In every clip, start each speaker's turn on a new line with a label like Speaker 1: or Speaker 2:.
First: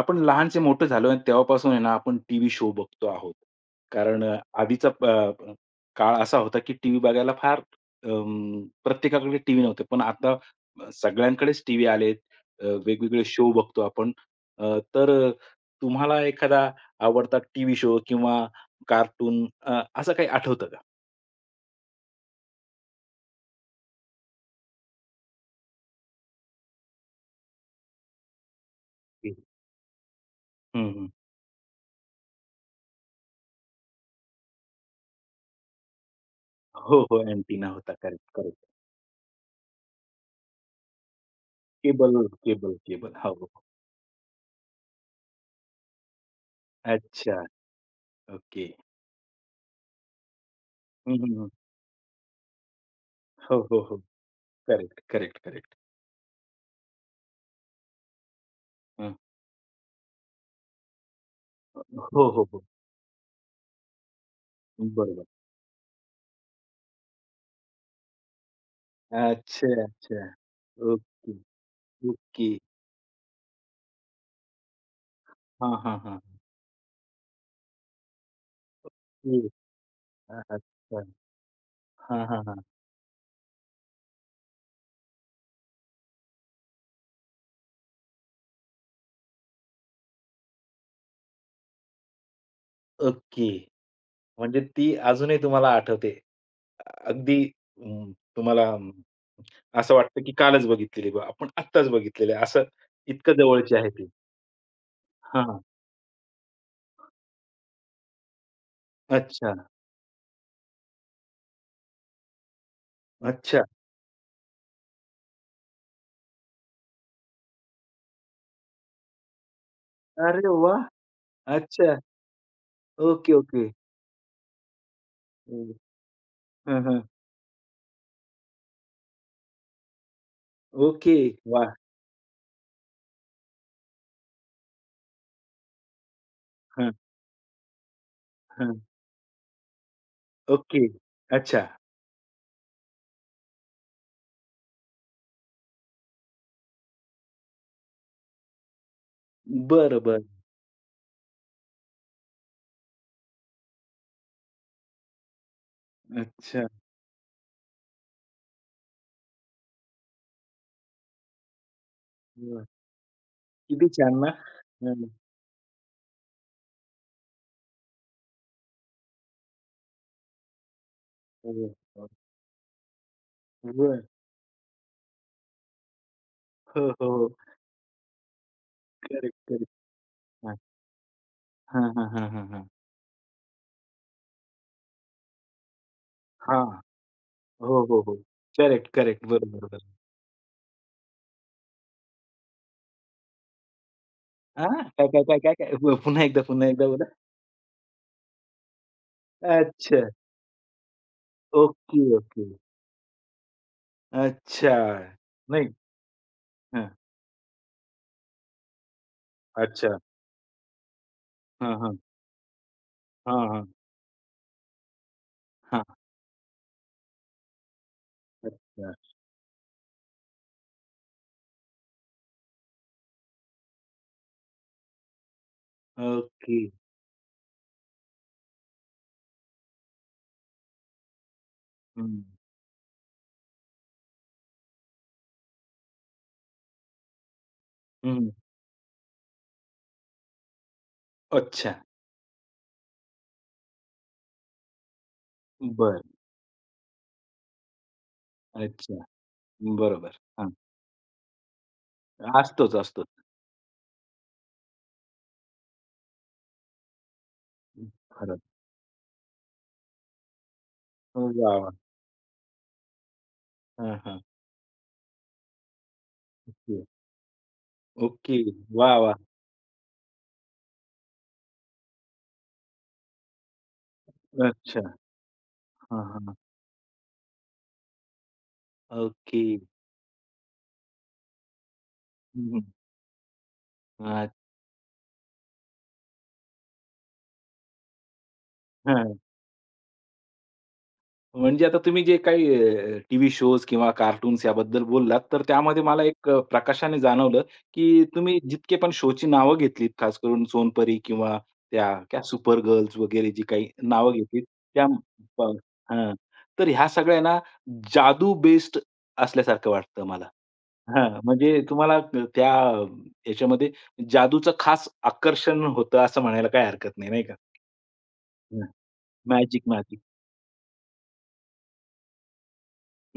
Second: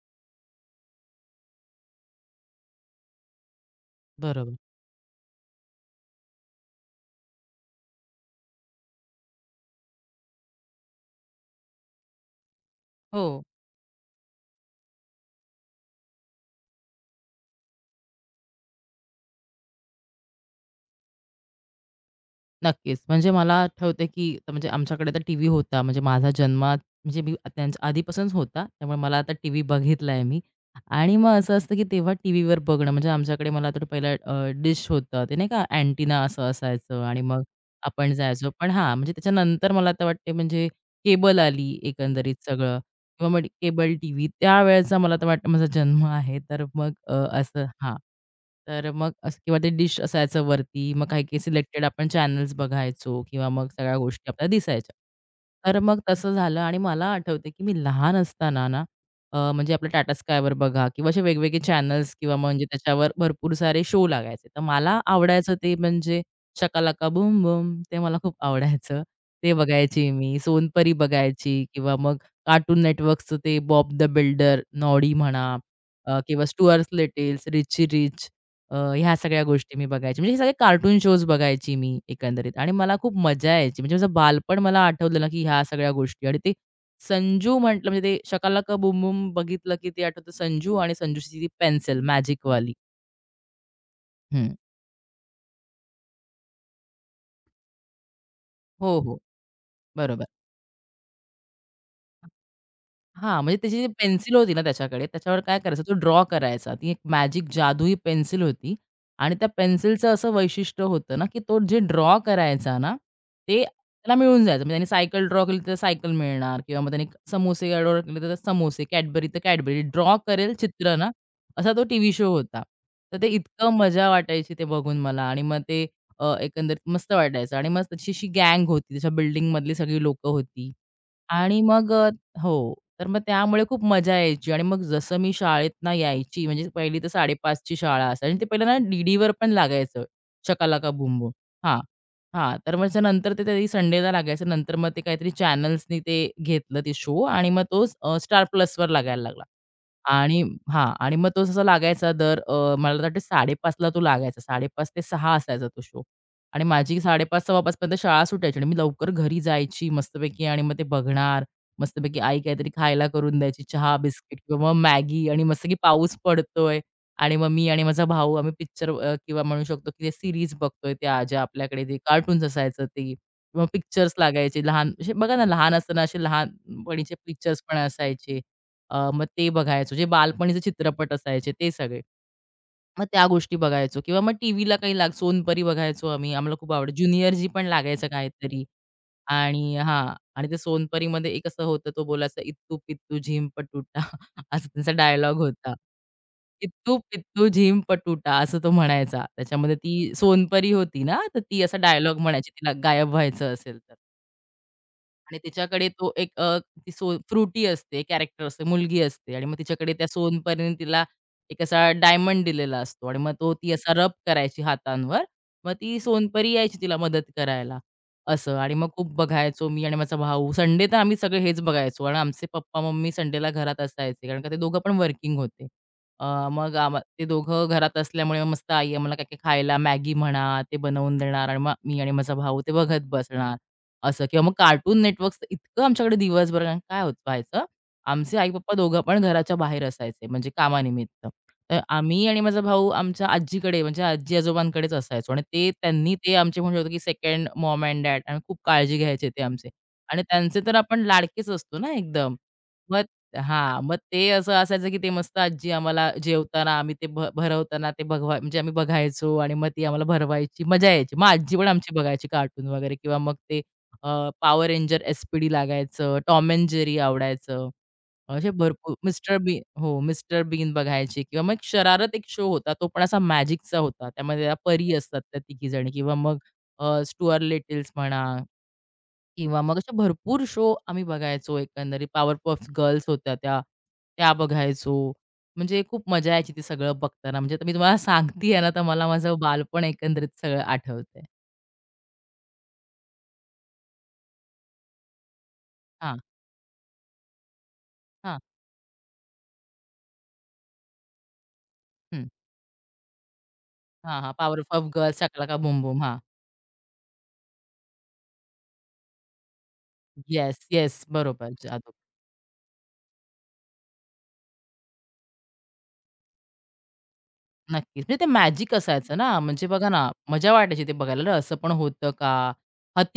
Speaker 1: आपण लहानचे मोठे झालोय आणि तेव्हापासून आहे ना, आपण टीव्ही शो बघतो आहोत. कारण
Speaker 2: बरोबर.
Speaker 1: आधीचा काळ असा होता, की टीव्ही बघायला फार प्रत्येकाकडे टीव्ही नव्हते. पण आता सगळ्यांकडेच टीव्ही आलेत. वेगवेगळे
Speaker 2: हो,
Speaker 1: शो बघतो आपण. तर तुम्हाला एखादा आवडता टीव्ही शो किंवा कार्टून असं काही आठवतं का?
Speaker 2: नक्कीच. म्हणजे मला आठवतंय, की म्हणजे आमच्याकडे तर टीव्ही होता. म्हणजे माझा जन्मात म्हणजे मी त्यांच्या आधीपासूनच होता. त्यामुळे मला आता टीव्ही बघितलाय मी
Speaker 1: हं, हं.
Speaker 2: आणि मग असं असतं, की तेव्हा टीव्हीवर बघणं म्हणजे आमच्याकडे मला तर पहिलं डिश होतं. ते नाही का अँटिना असं
Speaker 1: हो,
Speaker 2: असायचं
Speaker 1: हो.
Speaker 2: आणि मग
Speaker 1: अँटिना होता.
Speaker 2: आपण
Speaker 1: करेक्ट,
Speaker 2: जायचो.
Speaker 1: करेक्ट.
Speaker 2: पण हां, म्हणजे त्याच्यानंतर मला आता वाटते म्हणजे केबल आली
Speaker 1: केबल,
Speaker 2: एकंदरीत
Speaker 1: केबल,
Speaker 2: सगळं.
Speaker 1: केबल.
Speaker 2: किंवा
Speaker 1: हो,
Speaker 2: मग
Speaker 1: हो.
Speaker 2: केबल टीव्ही त्यावेळेचा मला तर वाटतं माझा जन्म आहे. तर मग
Speaker 1: अच्छा.
Speaker 2: असं हां.
Speaker 1: ओके.
Speaker 2: तर मग असं किंवा ते डिश असायचं वरती. मग
Speaker 1: हं, हं,
Speaker 2: काही-काही
Speaker 1: हं.
Speaker 2: सिलेक्टेड आपण चॅनल्स बघायचो किंवा
Speaker 1: हो,
Speaker 2: मग
Speaker 1: हो,
Speaker 2: सगळ्या
Speaker 1: हो.
Speaker 2: गोष्टी आपल्याला दिसायच्या.
Speaker 1: Correct, correct, correct.
Speaker 2: तर मग तसं झालं आणि मला आठवते की मी लहान असताना ना
Speaker 1: हं.
Speaker 2: म्हणजे आपलं टाटा स्कायवर बघा किंवा असे वेगवेगळे चॅनल्स
Speaker 1: हो,
Speaker 2: किंवा
Speaker 1: हो,
Speaker 2: म्हणजे
Speaker 1: हो.
Speaker 2: त्याच्यावर भरपूर सारे शो लागायचे. तर मला
Speaker 1: बरोबर.
Speaker 2: आवडायचं ते म्हणजे शकालाका बूम बूम ते मला खूप आवडायचं. ते
Speaker 1: अच्छा,
Speaker 2: बघायची
Speaker 1: अच्छा.
Speaker 2: मी. सोनपरी
Speaker 1: ओके,
Speaker 2: बघायची किंवा मग
Speaker 1: ओके.
Speaker 2: कार्टून नेटवर्क्सचं ते बॉब द बिल्डर, नॉडी म्हणा,
Speaker 1: हां, हां, हां.
Speaker 2: किंवा स्टुअर्स लिटिल्स, रिची रिच, ह्या सगळ्या
Speaker 1: ओके.
Speaker 2: गोष्टी मी बघायची. म्हणजे हे सगळे कार्टून
Speaker 1: अच्छा.
Speaker 2: शोज बघायची मी
Speaker 1: हां, हां,
Speaker 2: एकंदरीत
Speaker 1: हां.
Speaker 2: आणि मला खूप मजा यायची. म्हणजे माझं बालपण मला आठवलं ना, की ह्या सगळ्या गोष्टी आणि ते संजू म्हटलं म्हणजे ते शकालाका बूम बूम बघितलं, की ते आठवतं संजू आणि संजूची ती पेन्सिल मॅजिकवाली.
Speaker 1: ओके.
Speaker 2: हं.
Speaker 1: म्हणजे ती अजूनही तुम्हाला आठवते. अगदी तुम्हाला
Speaker 2: हो, हो.
Speaker 1: असं वाटतं
Speaker 2: बरोबर.
Speaker 1: की कालच बघितलेली आपण आत्ताच बघितलेली आहे. असं इतकं
Speaker 2: हां, म्हणजे
Speaker 1: जवळची
Speaker 2: त्याची जी
Speaker 1: आहे ती.
Speaker 2: पेन्सिल होती ना त्याच्याकडे, त्याच्यावर काय
Speaker 1: हां.
Speaker 2: करायचं तो ड्रॉ करायचा. ती एक मॅजिक जादुई पेन्सिल होती आणि त्या
Speaker 1: अच्छा,
Speaker 2: पेन्सिलचं असं वैशिष्ट्य होतं ना, की तो जे ड्रॉ करायचा ना, ते
Speaker 1: अच्छा.
Speaker 2: त्याला मिळून जायचं. म्हणजे त्याने सायकल ड्रॉ केली तर सायकल मिळणार किंवा मग त्याने समोसे ड्रॉ केले तर समोसे, कॅडबरी तर कॅडबरी. ड्रॉ
Speaker 1: अरे
Speaker 2: करेल
Speaker 1: वाह!
Speaker 2: चित्र ना, असा तो
Speaker 1: अच्छा.
Speaker 2: टीव्ही शो होता. तर ते
Speaker 1: ओके, ओके.
Speaker 2: इतकं मजा वाटायची ते बघून मला आणि मग ते
Speaker 1: हं,
Speaker 2: एकंदरीत
Speaker 1: हं.
Speaker 2: मस्त वाटायचं आणि मग तशी अशी गँग होती. त्याच्या बिल्डिंगमधली सगळी लोकं होती
Speaker 1: ओके.
Speaker 2: आणि
Speaker 1: वाह!
Speaker 2: मग हो. तर मग त्यामुळे खूप मजा यायची आणि मग जसं मी शाळेतनं यायची, म्हणजे
Speaker 1: हं,
Speaker 2: पहिली तर 5:30 ची शाळा असायची आणि ते पहिलं ना
Speaker 1: हं.
Speaker 2: डी-डीवर पण लागायचं,
Speaker 1: ओके.
Speaker 2: शकालाका boom boom.
Speaker 1: अच्छा.
Speaker 2: हां, हां. तर मग त्याच्यानंतर ते तरी संडेला लागायचं. नंतर मग ते काहीतरी चॅनल्सनी ते घेतलं ते शो आणि मग तो Star लागायला लागला.
Speaker 1: बरं, बरं.
Speaker 2: आणि हां. आणि मग तो जसा लागायचा दर मला वाटतं 5:30ला तो लागायचा. 5:30 ते 6 असायचा तो शो. आणि
Speaker 1: अच्छा.
Speaker 2: माझी 5:30-6:15 पर्यंत शाळा सुटायची आणि मी लवकर घरी जायची मस्तपैकी आणि मग ते बघणार. मस्तपैकी आई
Speaker 1: वाह!
Speaker 2: काहीतरी खायला करून द्यायची
Speaker 1: किती
Speaker 2: चहा,
Speaker 1: छान ना?
Speaker 2: बिस्किट किंवा मग
Speaker 1: हं,
Speaker 2: मॅगी आणि मस्त की पाऊस पडतोय आणि मग मी आणि माझा भाऊ आम्ही पिक्चर, किंवा म्हणू शकतो की ते सीरीज बघतोय त्या ज्या
Speaker 1: हो,
Speaker 2: आपल्याकडे ते
Speaker 1: हो.
Speaker 2: कार्टून्स असायचं ते किंवा
Speaker 1: बरं.
Speaker 2: पिक्चर्स लागायचे लहान. असे बघा ना लहान असताना असे
Speaker 1: हो, हो,
Speaker 2: लहानपणीचे
Speaker 1: हो.
Speaker 2: पिक्चर्स पण असायचे. मग
Speaker 1: करेक्ट,
Speaker 2: ते
Speaker 1: करेक्ट.
Speaker 2: बघायचो. जे
Speaker 1: हां.
Speaker 2: बालपणीचे चित्रपट असायचे ते
Speaker 1: हां,
Speaker 2: सगळे.
Speaker 1: हां, हां, हां, हां.
Speaker 2: मग त्या गोष्टी बघायचो किंवा मग टीव्हीला काही सोनपरी बघायचो आम्ही. आम्हाला
Speaker 1: हां.
Speaker 2: खूप आवडायचं. ज्युनियरजी पण
Speaker 1: हो, हो,
Speaker 2: लागायचं
Speaker 1: हो.
Speaker 2: काहीतरी
Speaker 1: करेक्ट, करेक्ट. बरोबर,
Speaker 2: आणि
Speaker 1: बरोबर.
Speaker 2: हां. आणि ते सोनपरीमध्ये एक असं होतं तो बोलायचा "इत्तू पित्तू झिम पटुटा" असा
Speaker 1: हां,
Speaker 2: त्यांचा
Speaker 1: काय, काय,
Speaker 2: डायलॉग
Speaker 1: काय, काय, काय?
Speaker 2: होता.
Speaker 1: पुन्हा एकदा, पुन्हा एकदा
Speaker 2: "इत्तू
Speaker 1: बोला.
Speaker 2: पित्तू झिम पटुटा" असं तो म्हणायचा. त्याच्यामध्ये
Speaker 1: अच्छा.
Speaker 2: ती सोनपरी होती ना, तर ती असा
Speaker 1: ओके,
Speaker 2: डायलॉग
Speaker 1: ओके.
Speaker 2: म्हणायची तिला गायब व्हायचं असेल तर.
Speaker 1: अच्छा.
Speaker 2: आणि
Speaker 1: नाही
Speaker 2: तिच्याकडे तो एक ती
Speaker 1: हां.
Speaker 2: सो फ्रुटी असते, कॅरेक्टर असते, मुलगी असते आणि मग तिच्याकडे
Speaker 1: अच्छा.
Speaker 2: त्या सोनपरीने तिला एक
Speaker 1: हां,
Speaker 2: असा
Speaker 1: हां.
Speaker 2: डायमंड दिलेला असतो आणि मग
Speaker 1: हां,
Speaker 2: तो
Speaker 1: हां.
Speaker 2: ती असा रब करायची हातांवर. मग
Speaker 1: हां.
Speaker 2: ती सोनपरी यायची तिला मदत करायला, असं. आणि मग
Speaker 1: अच्छा.
Speaker 2: खूप बघायचो मी आणि माझा भाऊ. संडे तर आम्ही सगळे हेच बघायचो आणि आमचे पप्पा-मम्मी संडेला घरात असायचे कारण का ते दोघं पण वर्किंग होते. Uh,
Speaker 1: okay.
Speaker 2: मग आम्हा ते दोघं घरात असल्यामुळे मग मस्त आई आम्हाला काय-काय खायला मॅगी म्हणा, ते बनवून देणार आणि मग मी आणि
Speaker 1: हं,
Speaker 2: माझा भाऊ ते बघत बसणार. असं किंवा मग कार्टून नेटवर्क्स इतकं आमच्याकडे दिवसभर कारण काय होत व्हायचं,
Speaker 1: हं.
Speaker 2: आमचे आई-पप्पा दोघं पण घराच्या बाहेर असायचे म्हणजे कामानिमित्त.
Speaker 1: अच्छा.
Speaker 2: तर आम्ही आणि माझा भाऊ आमच्या आजीकडे म्हणजे आजी-आजोबांकडेच असायचो आणि ते
Speaker 1: बरं.
Speaker 2: त्यांनी ते आमचे म्हणू शकतो की सेकंड मॉम एंड डॅड आणि खूप काळजी
Speaker 1: अच्छा.
Speaker 2: घ्यायचे ते आमचे
Speaker 1: बरोबर.
Speaker 2: आणि
Speaker 1: हां.
Speaker 2: त्यांचे तर आपण लाडकेच असतो ना एकदम.
Speaker 1: असतोच,
Speaker 2: मग
Speaker 1: असतोच.
Speaker 2: हां, मग ते असं असायचं की ते मस्त आजी आम्हाला जेवताना आम्ही ते
Speaker 1: हं,
Speaker 2: भरवताना ते बघवा
Speaker 1: खरं.
Speaker 2: म्हणजे आम्ही बघायचो आणि मग ती आम्हाला भरवायची, मजा यायची. मग
Speaker 1: वाह,
Speaker 2: आजी पण
Speaker 1: वाह!
Speaker 2: आमची बघायची कार्टून वगैरे किंवा मग ते
Speaker 1: हां, हां.
Speaker 2: पॉवर रेंजर एस पी लागायचं, टॉम एंड
Speaker 1: ओके.
Speaker 2: जेरी आवडायचं.
Speaker 1: ओके.
Speaker 2: असे भरपूर
Speaker 1: वाह, वाह!
Speaker 2: मिस्टर बीन हो, मिस्टर बीन बघायचे किंवा मग एक शरारत एक शो होता, तो पण असा मॅजिकचा होता. त्यामध्ये त्या
Speaker 1: अच्छा.
Speaker 2: परी असतात त्या तिघीजणी
Speaker 1: हां,
Speaker 2: किंवा
Speaker 1: हां.
Speaker 2: मग स्टुअर्ट लिटल्स म्हणा
Speaker 1: ओके.
Speaker 2: किंवा मग असे भरपूर शो आम्ही बघायचो एकंदरीत.
Speaker 1: हं, हं.
Speaker 2: पॉवरपफ गर्ल्स होत्या त्या, त्या बघायचो. म्हणजे खूप मजा यायची ते सगळं बघताना. म्हणजे आता मी तुम्हाला सांगतीये ना, तर मला
Speaker 1: अच्छा.
Speaker 2: माझं बालपण एकंदरीत सगळं आठवतंय.
Speaker 1: म्हणजे आता तुम्ही जे काही टीव्ही शोज किंवा कार्टून्स याबद्दल बोललात, तर त्यामध्ये मला
Speaker 2: हां,
Speaker 1: एक प्रकाशाने जाणवलं, की तुम्ही
Speaker 2: हां.
Speaker 1: जितके पण शोची नावं घेतलीत, खास करून सोनपरी किंवा त्या क्या
Speaker 2: हं.
Speaker 1: सुपर गर्ल्स वगैरे जी काही नावं
Speaker 2: हां, हां.
Speaker 1: घेतलीत, त्या
Speaker 2: पॉवरपफ गर्ल्स, शाका
Speaker 1: प
Speaker 2: लाका बूम बूम.
Speaker 1: हां.
Speaker 2: हां.
Speaker 1: तर ह्या सगळ्या ना जादू बेस्ड असल्यासारखं वाटतं मला.
Speaker 2: Yes, yes.
Speaker 1: हां,
Speaker 2: बरोबर.
Speaker 1: म्हणजे
Speaker 2: जादू.
Speaker 1: तुम्हाला त्या याच्यामध्ये जादूचं खास आकर्षण होतं असं म्हणायला काही हरकत नाही, नाही का?
Speaker 2: नक्कीच. म्हणजे ते
Speaker 1: हं,
Speaker 2: मॅजिक असायचं ना,
Speaker 1: मॅजिक,
Speaker 2: म्हणजे बघा
Speaker 1: मॅजिक.
Speaker 2: ना, मजा वाटायची ते बघायला. "अरे, असं पण होतं का?"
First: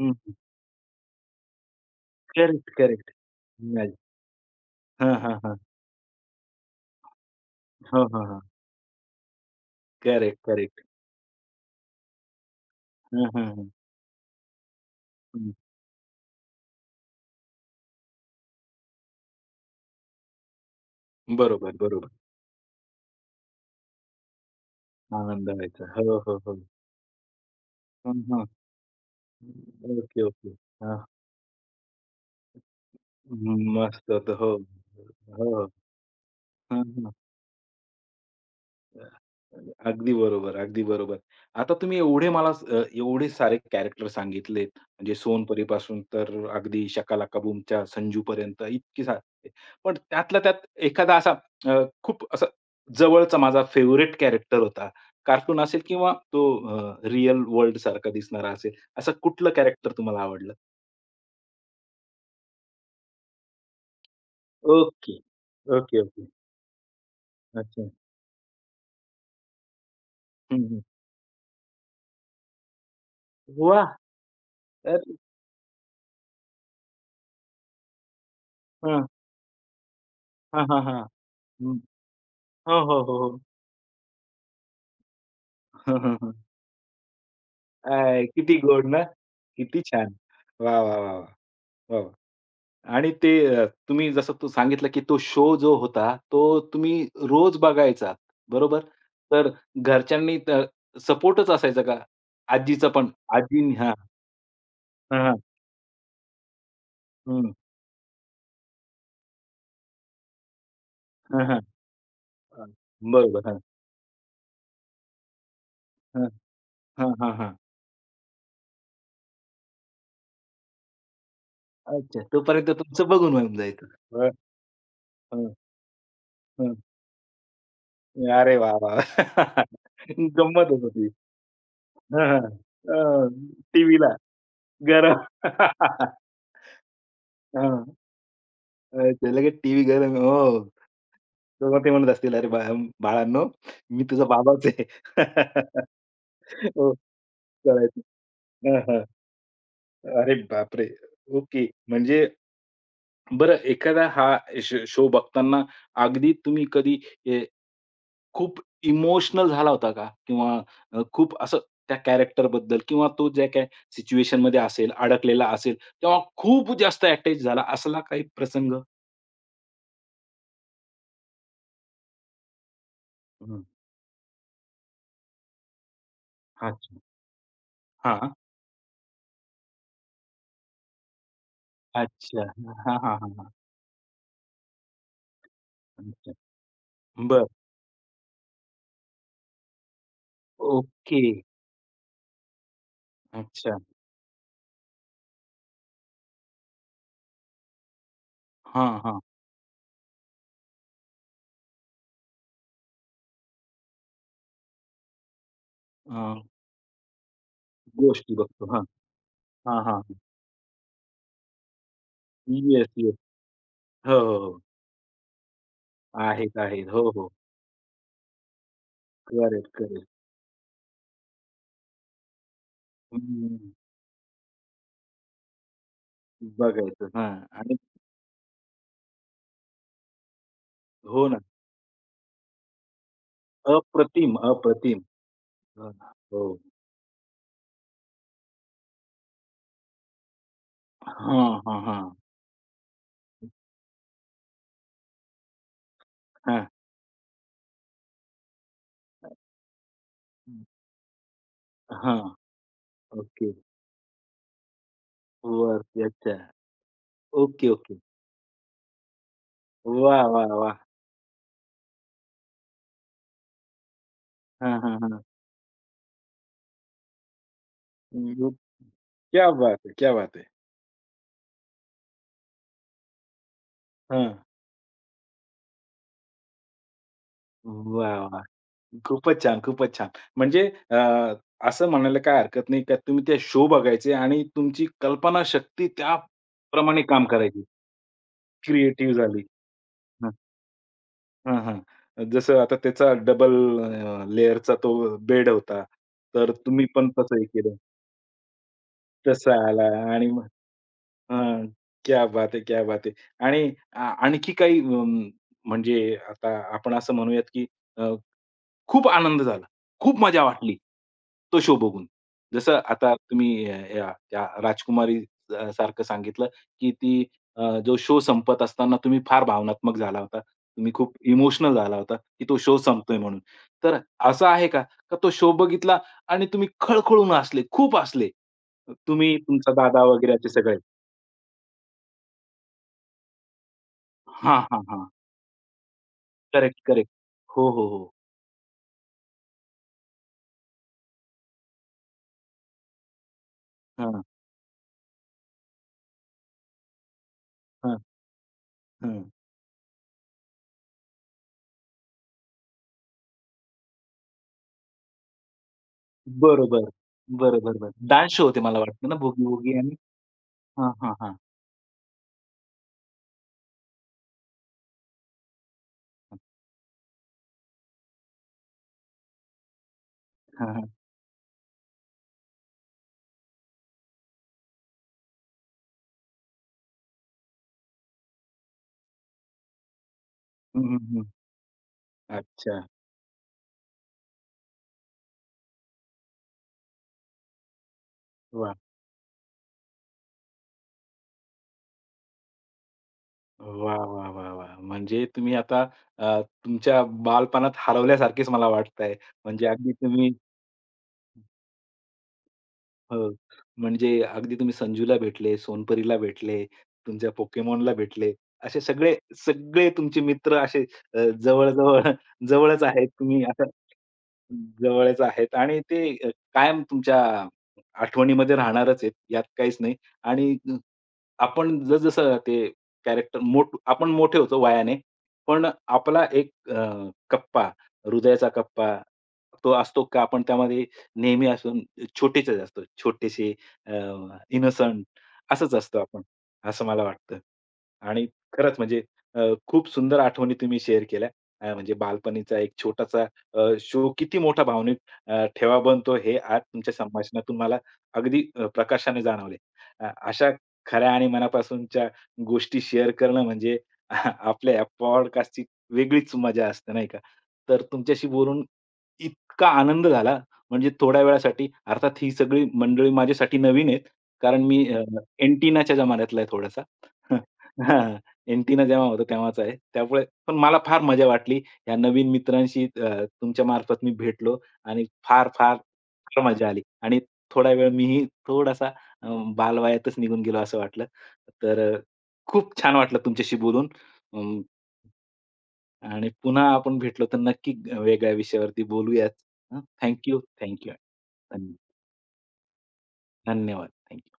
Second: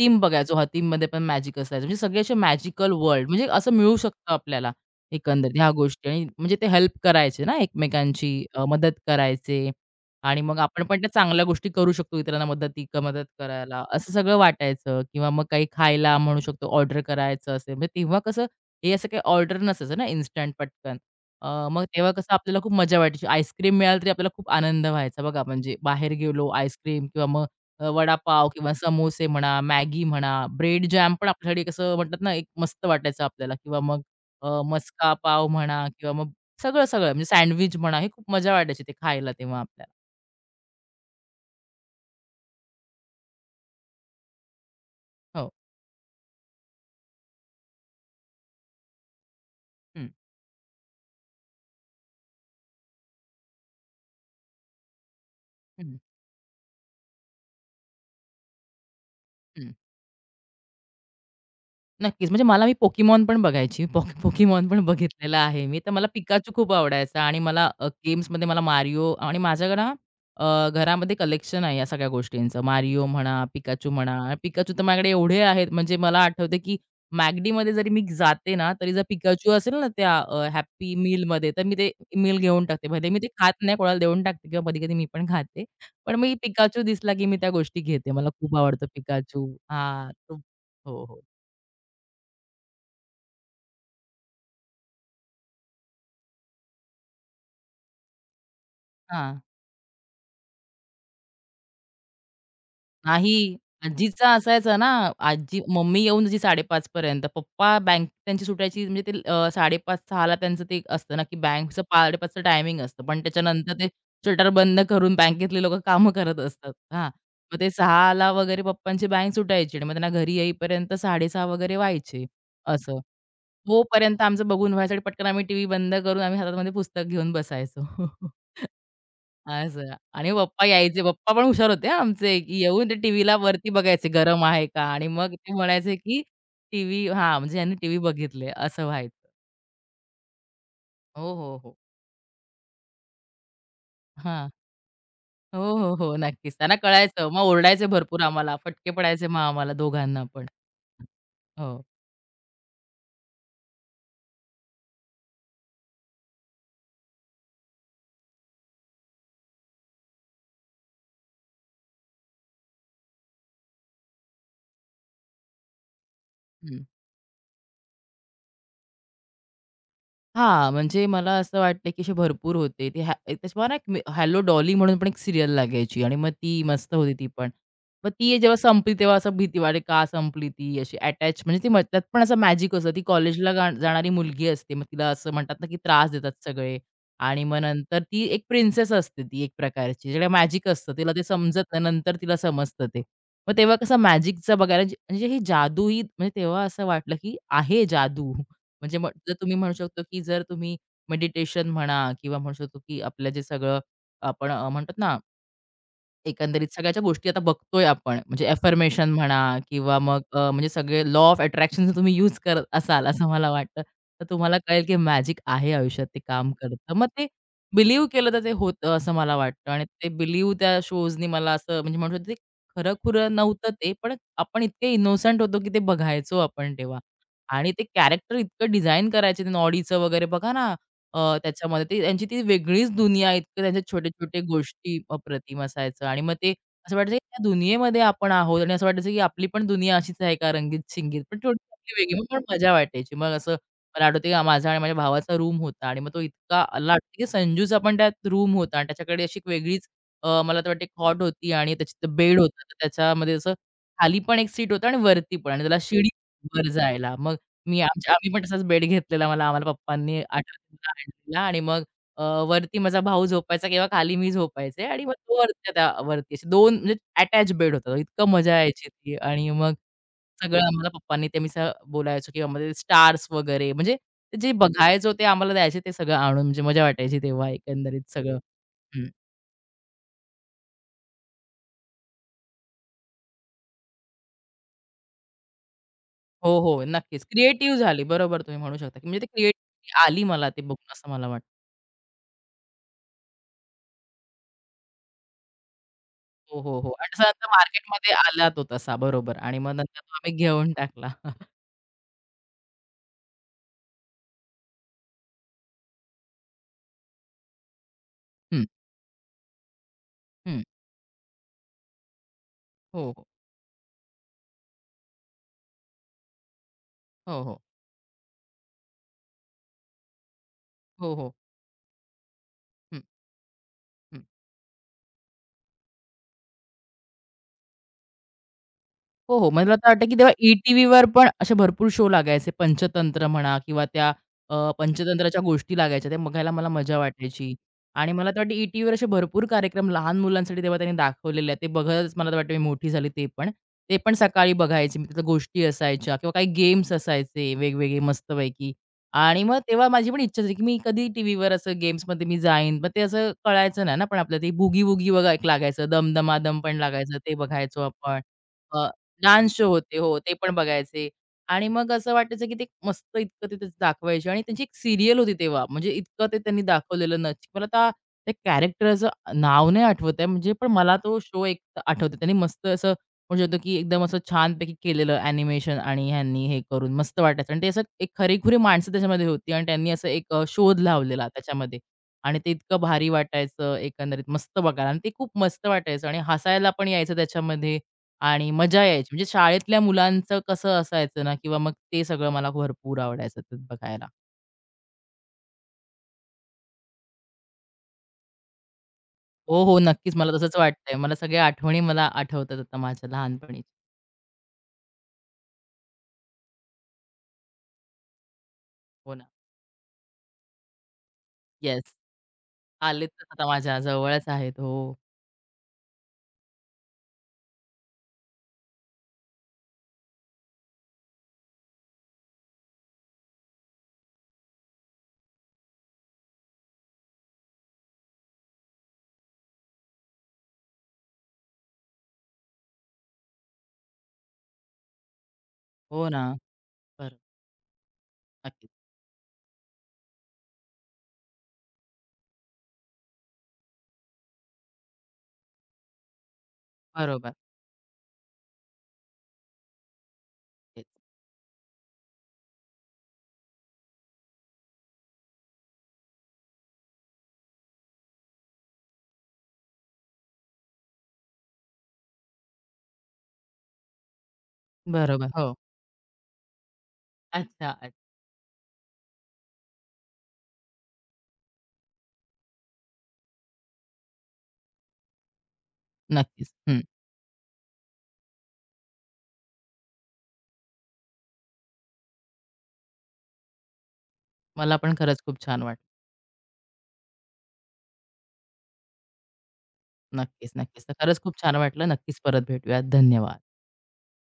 Speaker 1: हं, हं.
Speaker 2: बघायचो, हतीममध्ये पण मॅजिक असायचं. म्हणजे सगळे असे
Speaker 1: करेक्ट,
Speaker 2: मॅजिकल
Speaker 1: करेक्ट.
Speaker 2: वर्ल्ड म्हणजे असं मिळू
Speaker 1: मॅजिक.
Speaker 2: शकतं आपल्याला
Speaker 1: हां, हां,
Speaker 2: एकंदरीत
Speaker 1: हां.
Speaker 2: ह्या गोष्टी आणि म्हणजे ते हेल्प करायचे ना
Speaker 1: हो, हो,
Speaker 2: एकमेकांची,
Speaker 1: हो.
Speaker 2: मदत करायचे
Speaker 1: करेक्ट,
Speaker 2: आणि मग आपण
Speaker 1: करेक्ट.
Speaker 2: पण त्या चांगल्या गोष्टी करू शकतो इतरांना मदत
Speaker 1: हं, हं, हं.
Speaker 2: करायला, असं सगळं वाटायचं किंवा मग
Speaker 1: हं.
Speaker 2: काही खायला म्हणू शकतो ऑर्डर करायचं असेल, म्हणजे तेव्हा कसं हे असं काही ऑर्डर नसायचं ना इन्स्टंट पटकन.
Speaker 1: बरोबर,
Speaker 2: मग
Speaker 1: बरोबर.
Speaker 2: तेव्हा कसं आपल्याला खूप मजा वाटायची. आईस्क्रीम मिळाली तरी आपल्याला खूप आनंद व्हायचा बघा.
Speaker 1: आनंद
Speaker 2: म्हणजे
Speaker 1: व्हायचा.
Speaker 2: बाहेर
Speaker 1: हो, हो,
Speaker 2: गेलो
Speaker 1: हो.
Speaker 2: आईस्क्रीम किंवा मग
Speaker 1: हं, हं.
Speaker 2: वडापाव किंवा समोसे म्हणा, मॅगी
Speaker 1: ओके,
Speaker 2: म्हणा,
Speaker 1: ओके.
Speaker 2: ब्रेड
Speaker 1: हां.
Speaker 2: जॅम पण आपल्यासाठी कसं म्हणतात ना, एक मस्त वाटायचं आपल्याला किंवा मग
Speaker 1: मस्त होतं. हो.
Speaker 2: मस्का पाव
Speaker 1: हो, हो.
Speaker 2: म्हणा किंवा मग
Speaker 1: हं, हं.
Speaker 2: सगळं-सगळं म्हणजे सँडविच म्हणा, हे खूप मजा वाटायची ते खायला तेव्हा आपल्याला.
Speaker 1: अगदी बरोबर, अगदी बरोबर. आता तुम्ही एवढे मला एवढे सारे कॅरेक्टर सांगितलेत, म्हणजे
Speaker 2: हो.
Speaker 1: सोनपरीपासून तर अगदी शकालाकाबूमच्या संजूपर्यंत इतकी सारे. पण
Speaker 2: हं,
Speaker 1: त्यातल्या त्यात एखादा असा खूप असा जवळचा माझा फेव्हरेट कॅरेक्टर होता. कार्टून असेल
Speaker 2: हं,
Speaker 1: किंवा तो रिअल वर्ल्ड सारखा दिसणारा असेल, असं कुठलं
Speaker 2: हं.
Speaker 1: कॅरेक्टर तुम्हाला आवडलं?
Speaker 2: नक्कीच. म्हणजे मला मी Pokémon पण बघायची. Pokémon पण
Speaker 1: ओके.
Speaker 2: बघितलेला आहे मी. तर
Speaker 1: ओके,
Speaker 2: मला
Speaker 1: ओके.
Speaker 2: Pikachu खूप आवडायचा आणि मला
Speaker 1: अच्छा.
Speaker 2: गेम्समध्ये मला Mario आणि माझ्याकडे ना
Speaker 1: हं, हं.
Speaker 2: घरामध्ये कलेक्शन आहे या सगळ्या गोष्टींचं. Mario म्हणा,
Speaker 1: वाह!
Speaker 2: Pikachu म्हणा. Pikachu तर
Speaker 1: तर
Speaker 2: माझ्याकडे एवढे आहेत म्हणजे मला आठवते, की McDमध्ये जरी मी जाते ना, तरी जर
Speaker 1: हां.
Speaker 2: Pikachu असेल ना त्या
Speaker 1: हां, हां,
Speaker 2: हॅपी
Speaker 1: हां.
Speaker 2: मीलमध्ये, तर मी
Speaker 1: हं.
Speaker 2: ते मील घेऊन
Speaker 1: हो,
Speaker 2: टाकते.
Speaker 1: हो,
Speaker 2: म्हणजे मी
Speaker 1: हो,
Speaker 2: ते
Speaker 1: हो.
Speaker 2: खात नाही, कोणाला देऊन टाकते किंवा कधी-कधी मी पण खाते. पण मी Pikachu दिसला, की मी त्या गोष्टी घेते.
Speaker 1: आय,
Speaker 2: मला खूप
Speaker 1: किती
Speaker 2: आवडतं
Speaker 1: गोड ना?
Speaker 2: Pikachu.
Speaker 1: किती
Speaker 2: हां.
Speaker 1: छान.
Speaker 2: तो
Speaker 1: वाह, वाह,
Speaker 2: हो,
Speaker 1: वाह,
Speaker 2: हो.
Speaker 1: वाह! वाह, वाह! आणि ते तुम्ही जसं तू सांगितलं, की तो शो जो होता, तो तुम्ही रोज बघायचात, बरोबर?
Speaker 2: हां.
Speaker 1: तर घरच्यांनी तर सपोर्टच असायचा का? आजीचा पण?
Speaker 2: नाही.
Speaker 1: आजी हां,
Speaker 2: आजीचा असायचा ना,
Speaker 1: हां, हां.
Speaker 2: आजी मम्मी येऊन जायची 5:30 पर्यंत.
Speaker 1: हं.
Speaker 2: पप्पा बँक त्यांची सुटायची म्हणजे ते 5:30-6 त्यांचं ते असतं ना, की
Speaker 1: हां, हां.
Speaker 2: बँकचं 5:30चं
Speaker 1: हां.
Speaker 2: टायमिंग असतं. पण
Speaker 1: बरोबर. हां,
Speaker 2: त्याच्यानंतर ते शटर बंद करून बँकेतले लोकं कामं
Speaker 1: हां.
Speaker 2: करत असतात.
Speaker 1: हां,
Speaker 2: हां.
Speaker 1: हां, हां.
Speaker 2: मग ते 6 वगैरे पप्पांची बँक सुटायची आणि मग त्यांना घरी येईपर्यंत 6:30 वगैरे
Speaker 1: अच्छा.
Speaker 2: व्हायचे
Speaker 1: तोपर्यंत
Speaker 2: असं.
Speaker 1: तुमचं बघून होऊन जायचं.
Speaker 2: तोपर्यंत
Speaker 1: हं,
Speaker 2: आमचं बघून व्हायसाठी पटकन आम्ही
Speaker 1: हं,
Speaker 2: टीव्ही बंद करून आम्ही हातामध्ये
Speaker 1: हं.
Speaker 2: पुस्तक घेऊन बसायचो.
Speaker 1: अरे वाह, वाह!
Speaker 2: असं. आणि पप्पा
Speaker 1: गंमतच
Speaker 2: यायचे.
Speaker 1: होती.
Speaker 2: पप्पा पण हुशार होते हां आमचे, की येऊन ते टीव्हीला वरती बघायचे
Speaker 1: टीव्हीला
Speaker 2: गरम आहे का? आणि
Speaker 1: गरम.
Speaker 2: मग ते म्हणायचे, की टीव्ही हां, म्हणजे ह्यांनी
Speaker 1: हां.
Speaker 2: टीव्ही बघितले असं व्हायचं.
Speaker 1: अच्छा, लगेच टीव्ही गरम हो.
Speaker 2: हो, हो, हो.
Speaker 1: तेव्हा ते म्हणत असतील, "अरे बा बाळांनो, मी तुझा
Speaker 2: हां.
Speaker 1: बाबाच आहे."
Speaker 2: हो, हो, हो. नक्कीच. त्यांना
Speaker 1: हो,
Speaker 2: कळायचं. मग ओरडायचे
Speaker 1: कळायचं.
Speaker 2: भरपूर आम्हाला.
Speaker 1: हां,
Speaker 2: फटके
Speaker 1: हां.
Speaker 2: पडायचे मग आम्हाला दोघांना
Speaker 1: अरे
Speaker 2: पण.
Speaker 1: बापरे! ओके.
Speaker 2: हो.
Speaker 1: म्हणजे बरं एखादा हा शो बघताना अगदी तुम्ही कधी ए, खूप इमोशनल झाला होता का? किंवा खूप असं त्या कॅरेक्टरबद्दल किंवा तो ज्या काही सिच्युएशनमध्ये असेल, अडकलेला असेल, तेव्हा खूप
Speaker 2: हं.
Speaker 1: जास्त अटॅच झाला असला काही प्रसंग?
Speaker 2: हा, म्हणजे मला असं वाटलं, की असे भरपूर होते. ते एक
Speaker 1: हं.
Speaker 2: त्याच्यावर ना, एक हॅलो डॉली म्हणून पण एक सीरियल लागायची आणि मग ती मस्त
Speaker 1: अच्छा.
Speaker 2: होती ती पण. मग
Speaker 1: हां.
Speaker 2: ती जेव्हा संपली तेव्हा असं भीती वाटते, का संपली ती अशी अटॅच म्हणजे ती त्यात पण असं
Speaker 1: अच्छा.
Speaker 2: मॅजिक असतं.
Speaker 1: हां,
Speaker 2: ती
Speaker 1: हां, हां, हां.
Speaker 2: कॉलेजला जाणारी मुलगी असते. मग तिला असं म्हणतात ना, की त्रास देतात
Speaker 1: अच्छा.
Speaker 2: सगळे आणि
Speaker 1: बरं.
Speaker 2: मग नंतर ती एक प्रिन्सेस असते ती एक प्रकारची. तिला मॅजिक असतं. तिला
Speaker 1: ओके.
Speaker 2: ते समजत नाही. नंतर तिला समजतं ते. मग तेव्हा
Speaker 1: अच्छा.
Speaker 2: कसं मॅजिकचं बघायला जे- म्हणजे ही जादू ही म्हणजे तेव्हा असं वाटलं, की आहे जादू. म्हणजे
Speaker 1: हां,
Speaker 2: मग
Speaker 1: हां.
Speaker 2: जर तुम्ही म्हणू शकतो, की जर तुम्ही मेडिटेशन म्हणा किंवा म्हणू शकतो, की आपलं जे सगळं आपण म्हणतात ना,
Speaker 1: अ,
Speaker 2: एकंदरीत सगळ्याच्या गोष्टी आता बघतोय आपण.
Speaker 1: गोष्टी
Speaker 2: म्हणजे
Speaker 1: बघतो. हां.
Speaker 2: अफर्मेशन म्हणा
Speaker 1: हां,
Speaker 2: किंवा
Speaker 1: हां.
Speaker 2: मग म्हणजे सगळे लॉ ऑफ अट्रॅक्शन जर तुम्ही यूज करत
Speaker 1: येस,
Speaker 2: असाल,
Speaker 1: येस.
Speaker 2: असं मला वाटतं.
Speaker 1: हो,
Speaker 2: तर
Speaker 1: हो,
Speaker 2: तुम्हाला
Speaker 1: हो.
Speaker 2: कळेल की मॅजिक आहे आयुष्यात, ते काम
Speaker 1: आहेत, आहेत.
Speaker 2: करतं. मग
Speaker 1: हो,
Speaker 2: ते
Speaker 1: हो.
Speaker 2: बिलीव्ह केलं तर ते होतं असं मला वाटतं
Speaker 1: करेक्ट,
Speaker 2: आणि ते
Speaker 1: करेक्ट.
Speaker 2: बिलीव्ह त्या शोजनी मला असं म्हणजे म्हणू शकतो ते खरं-खुरं
Speaker 1: हं.
Speaker 2: नव्हतं ते, पण आपण इतके इनोसंट होतो की ते बघायचो आपण तेव्हा
Speaker 1: बघायचं. हां.
Speaker 2: आणि
Speaker 1: आणि
Speaker 2: ते कॅरेक्टर इतकं डिझाइन करायचे ते नॉडीचं वगैरे बघा ना,
Speaker 1: हो ना.
Speaker 2: त्याच्यामध्ये ती त्यांची ती वेगळीच दुनिया इतकं त्यांच्या
Speaker 1: अप्रतिम,
Speaker 2: छोटे-छोटे गोष्टी
Speaker 1: अप्रतिम.
Speaker 2: अप्रतिम
Speaker 1: हो
Speaker 2: असायचं
Speaker 1: ना.
Speaker 2: आणि मग
Speaker 1: हो.
Speaker 2: ते असं वाटायचं की त्या दुनियेमध्ये आपण आहोत आणि असं वाटायचं की आपली पण दुनिया अशीच आहे का रंगीत-चिंगीत. पण
Speaker 1: हां,
Speaker 2: थोडीशी
Speaker 1: हां,
Speaker 2: आपली
Speaker 1: हां.
Speaker 2: वेगळी मग पण मजा वाटायची. मग असं मला आठवतं की माझा आणि माझ्या भावाचा रूम होता आणि मग तो इतका
Speaker 1: हां.
Speaker 2: मला वाटतं की संजूचा पण त्यात रूम होता आणि त्याच्याकडे अशी एक वेगळीच मला तर वाटते कॉट होती आणि त्याची
Speaker 1: हां.
Speaker 2: बेड होता. तर त्याच्यामध्ये असं
Speaker 1: ओके.
Speaker 2: खाली पण एक सीट होतं आणि वरती पण आणि त्याला
Speaker 1: वरती.
Speaker 2: शिडी
Speaker 1: अच्छा.
Speaker 2: वर जायला. मग
Speaker 1: ओके,
Speaker 2: मी
Speaker 1: ओके.
Speaker 2: आमच्या आम्ही पण तसाच बेड घेतलेला. मला आम्हाला पप्पांनी
Speaker 1: वाह, वाह, वाह!
Speaker 2: आठवणीनं आणलेला आणि मग अ, वरती माझा भाऊ झोपायचा किंवा खाली मी
Speaker 1: हां,
Speaker 2: झोपायचे
Speaker 1: हां,
Speaker 2: आणि मग
Speaker 1: हां.
Speaker 2: तो वरती त्या वरती असे 2 म्हणजे अटॅच बेड होता. इतकं मजा यायची ती आणि
Speaker 1: क्या
Speaker 2: मग
Speaker 1: बात है! क्या बात है!
Speaker 2: सगळं आम्हाला पप्पांनी ते मी असं बोलायचो किंवा मग ते स्टार्स वगैरे म्हणजे
Speaker 1: हां.
Speaker 2: ते जे बघायचो ते आम्हाला द्यायचे ते सगळं आणून. म्हणजे मजा वाटायची तेव्हा एकंदरीत
Speaker 1: वाह!
Speaker 2: सगळं.
Speaker 1: वाह!
Speaker 2: हं.
Speaker 1: खूपच छान, खूपच छान. म्हणजे अ, असं म्हणायला काही हरकत नाही का तुम्ही त्या शो बघायचे आणि तुमची कल्पनाशक्ती
Speaker 2: हो, हो.
Speaker 1: त्याप्रमाणे
Speaker 2: नक्कीच.
Speaker 1: काम करायची.
Speaker 2: क्रिएटिव्ह झाली. बरोबर तुम्ही म्हणू शकता. की
Speaker 1: क्रिएटिव्ह
Speaker 2: म्हणजे ते
Speaker 1: झाली.
Speaker 2: क्रिएटिव्हिटी आली
Speaker 1: हं,
Speaker 2: मला ते बघून असं मला वाटतं.
Speaker 1: हं, हं. जसं आता त्याचा डबल लेयरचा तो बेड होता. तर
Speaker 2: हो, हो,
Speaker 1: तुम्ही
Speaker 2: हो. आणि
Speaker 1: पण
Speaker 2: तसं
Speaker 1: तसं हे
Speaker 2: आता
Speaker 1: केलं.
Speaker 2: मार्केटमध्ये आला तो तसा बरोबर
Speaker 1: तसा
Speaker 2: आणि मग
Speaker 1: आला
Speaker 2: नंतर तो
Speaker 1: आणि
Speaker 2: आम्ही
Speaker 1: मग
Speaker 2: घेऊन टाकला.
Speaker 1: हं. क्या बात है! क्या बात है! आणि आणखी काही म्हणजे आता आपण असं म्हणूयात की
Speaker 2: हं,
Speaker 1: खूप आनंद झाला. खूप मजा
Speaker 2: हं.
Speaker 1: वाटली. तो शो बघून. जसं
Speaker 2: हो,
Speaker 1: आता
Speaker 2: हो.
Speaker 1: तुम्ही या त्या राजकुमारी सारखं सांगितलं, की ती
Speaker 2: हो, हो.
Speaker 1: जो शो संपत असताना तुम्ही फार भावनात्मक झाला होता. तुम्ही खूप
Speaker 2: हो, हो.
Speaker 1: इमोशनल झाला होता, की तो शो
Speaker 2: हं,
Speaker 1: संपतोय म्हणून. तर असं आहे का, का तो शो बघितला आणि तुम्ही खळखळून हसले, खूप हसले? तुम्ही,
Speaker 2: हो, हो.
Speaker 1: तुमचा
Speaker 2: मला तर
Speaker 1: दादा
Speaker 2: वाटतं, की तेव्हा
Speaker 1: वगैरे असे सगळे.
Speaker 2: ई-टीव्हीवर पण असे भरपूर शो लागायचे. पंचतंत्र म्हणा किंवा त्या
Speaker 1: हां, हां, हां.
Speaker 2: पंचतंत्राच्या गोष्टी लागायच्या. त्या बघायला मला
Speaker 1: करेक्ट,
Speaker 2: मजा
Speaker 1: करेक्ट.
Speaker 2: वाटायची.
Speaker 1: हो, हो,
Speaker 2: आणि
Speaker 1: हो.
Speaker 2: मला तर वाटतं ई-टीव्हीवर असे भरपूर कार्यक्रम लहान मुलांसाठी तेव्हा त्यांनी दाखवलेले आहेत. ते बघतच मला तर वाटतं मी मोठी झाली ते पण. ते पण
Speaker 1: हां,
Speaker 2: सकाळी बघायचे. मी तिथं गोष्टी असायच्या किंवा काही गेम्स असायचे वेगवेगळे
Speaker 1: हां,
Speaker 2: मस्तपैकी.
Speaker 1: हां.
Speaker 2: आणि मग तेव्हा माझी पण इच्छा झाली, की मी कधी टीव्हीवर असं गेम्समध्ये मी जाईन. मग ते असं कळायचं नाही ना, पण आपल्याला ते बूगी-वूगी बघा एक लागायचं. दमदमादम पण
Speaker 1: बरोबर.
Speaker 2: लागायचं. ते
Speaker 1: बरं, बरं,
Speaker 2: बघायचो
Speaker 1: बरं.
Speaker 2: आपण.
Speaker 1: डान्स शो होते मला
Speaker 2: अ,
Speaker 1: वाटतं ना
Speaker 2: डान्स शो
Speaker 1: बूगी-वूगी आणि
Speaker 2: होते. हो, ते पण
Speaker 1: हां,
Speaker 2: बघायचे
Speaker 1: हां, हां.
Speaker 2: आणि मग असं वाटायचं, की ते मस्त इतकं तिथे दाखवायचे आणि त्यांची एक सीरियल होती तेव्हा. म्हणजे इतकं ते त्यांनी दाखवलेलं नच मला आता त्या कॅरेक्टरचं नाव नाही आठवत आहे. म्हणजे पण
Speaker 1: हां, हां.
Speaker 2: मला तो शो एक आठवतो. त्यांनी मस्त असं म्हणू शकतो, की एकदम असं छानपैकी केलेलं ॲनिमेशन आणि ह्यांनी हे करून मस्त वाटायचं आणि ते असं एक खरीखुरी माणसं त्याच्यामध्ये होती आणि त्यांनी असं एक शोध
Speaker 1: हं, हं, हं.
Speaker 2: लावलेला त्याच्यामध्ये आणि ते इतकं
Speaker 1: अच्छा.
Speaker 2: भारी वाटायचं एकंदरीत मस्त बघायला आणि ते खूप मस्त वाटायचं आणि हसायला पण यायचं त्याच्यामध्ये आणि
Speaker 1: वाह!
Speaker 2: मजा यायची. म्हणजे शाळेतल्या मुलांचं कसं असायचं ना किंवा मग ते सगळं मला भरपूर आवडायचं ते
Speaker 1: वाह,
Speaker 2: बघायला.
Speaker 1: वाह, वाह, वाह! म्हणजे तुम्ही आता तुमच्या बालपणात हरवल्यासारखेच मला वाटतंय.
Speaker 2: हो,
Speaker 1: म्हणजे
Speaker 2: हो.
Speaker 1: अगदी
Speaker 2: नक्कीच
Speaker 1: तुम्ही
Speaker 2: मला तसंच वाटतंय. मला सगळ्या आठवणी मला आठवतात आता माझ्या
Speaker 1: हो.
Speaker 2: लहानपणीच्या.
Speaker 1: म्हणजे अगदी तुम्ही संजूला भेटले, सोनपरीला भेटले, तुमच्या Pokemonला भेटले. असे
Speaker 2: हो
Speaker 1: सगळे
Speaker 2: ना.
Speaker 1: सगळे तुमचे मित्र असे
Speaker 2: येस.
Speaker 1: जवळ-जवळ जवळच आहेत.
Speaker 2: आलेतच
Speaker 1: तुम्ही
Speaker 2: आता
Speaker 1: आता
Speaker 2: माझ्या जवळच आहेत. हो.
Speaker 1: जवळच आहेत आणि ते कायम तुमच्या आठवणीमध्ये राहणारच आहेत, यात काहीच नाही. आणि आपण जसं-जसं ते कॅरेक्टर आपण मोठे होतो वयाने, पण आपला एक कप्पा, हृदयाचा कप्पा तो असतो का आपण त्यामध्ये नेहमी असून छोटेच असतो. छोटेसे अ, इनोसंट असंच असतो
Speaker 2: हो ना.
Speaker 1: आपण, असं मला
Speaker 2: बरं.
Speaker 1: वाटतं. आणि
Speaker 2: नक्कीच.
Speaker 1: खरंच म्हणजे अ, खूप सुंदर आठवणी तुम्ही शेअर केल्या. म्हणजे बालपणीचा एक छोटासा शो किती मोठा भावनिक ठेवा बनतो हे आज तुमच्या
Speaker 2: बरोबर.
Speaker 1: संभाषणातून मला अगदी प्रकाशाने जाणवले. अशा
Speaker 2: तेच.
Speaker 1: खऱ्या आणि मनापासूनच्या गोष्टी शेअर करणं म्हणजे आपल्या या पॉडकास्टची वेगळीच मजा असते, नाही का? तर तुमच्याशी बोलून इतका आनंद झाला म्हणजे थोड्या वेळासाठी. अर्थात ही सगळी मंडळी माझ्यासाठी नवीन आहेत. कारण मी
Speaker 2: बरोबर. हो.
Speaker 1: अँटिनाच्या जमान्यातला आहे थोडासा.
Speaker 2: अच्छा, अच्छा.
Speaker 1: हां. अँटिना जेव्हा होता तेव्हाचा आहे. त्यामुळे पण मला फार मजा वाटली. या नवीन मित्रांशी तुमच्या मार्फत मी भेटलो आणि फार, फार, फार
Speaker 2: नक्कीच.
Speaker 1: मजा
Speaker 2: हं.
Speaker 1: आली आणि थोडा वेळ मीही थोडासा अ, बालवयातच निघून गेलो असं वाटलं. तर खूप छान वाटलं तुमच्याशी बोलून. अं
Speaker 2: मला पण खरंच खूप छान वाटलं.
Speaker 1: आणि पुन्हा आपण भेटलो तर नक्की वेगळ्या विषयावरती बोलूयात. हं. थँक यू,
Speaker 2: नक्कीच, नक्कीच.
Speaker 1: Thank you.
Speaker 2: तर खरंच खूप छान
Speaker 1: धन्य
Speaker 2: वाटलं. नक्कीच परत भेटूयात. धन्यवाद.
Speaker 1: धन्यवाद. Thank you.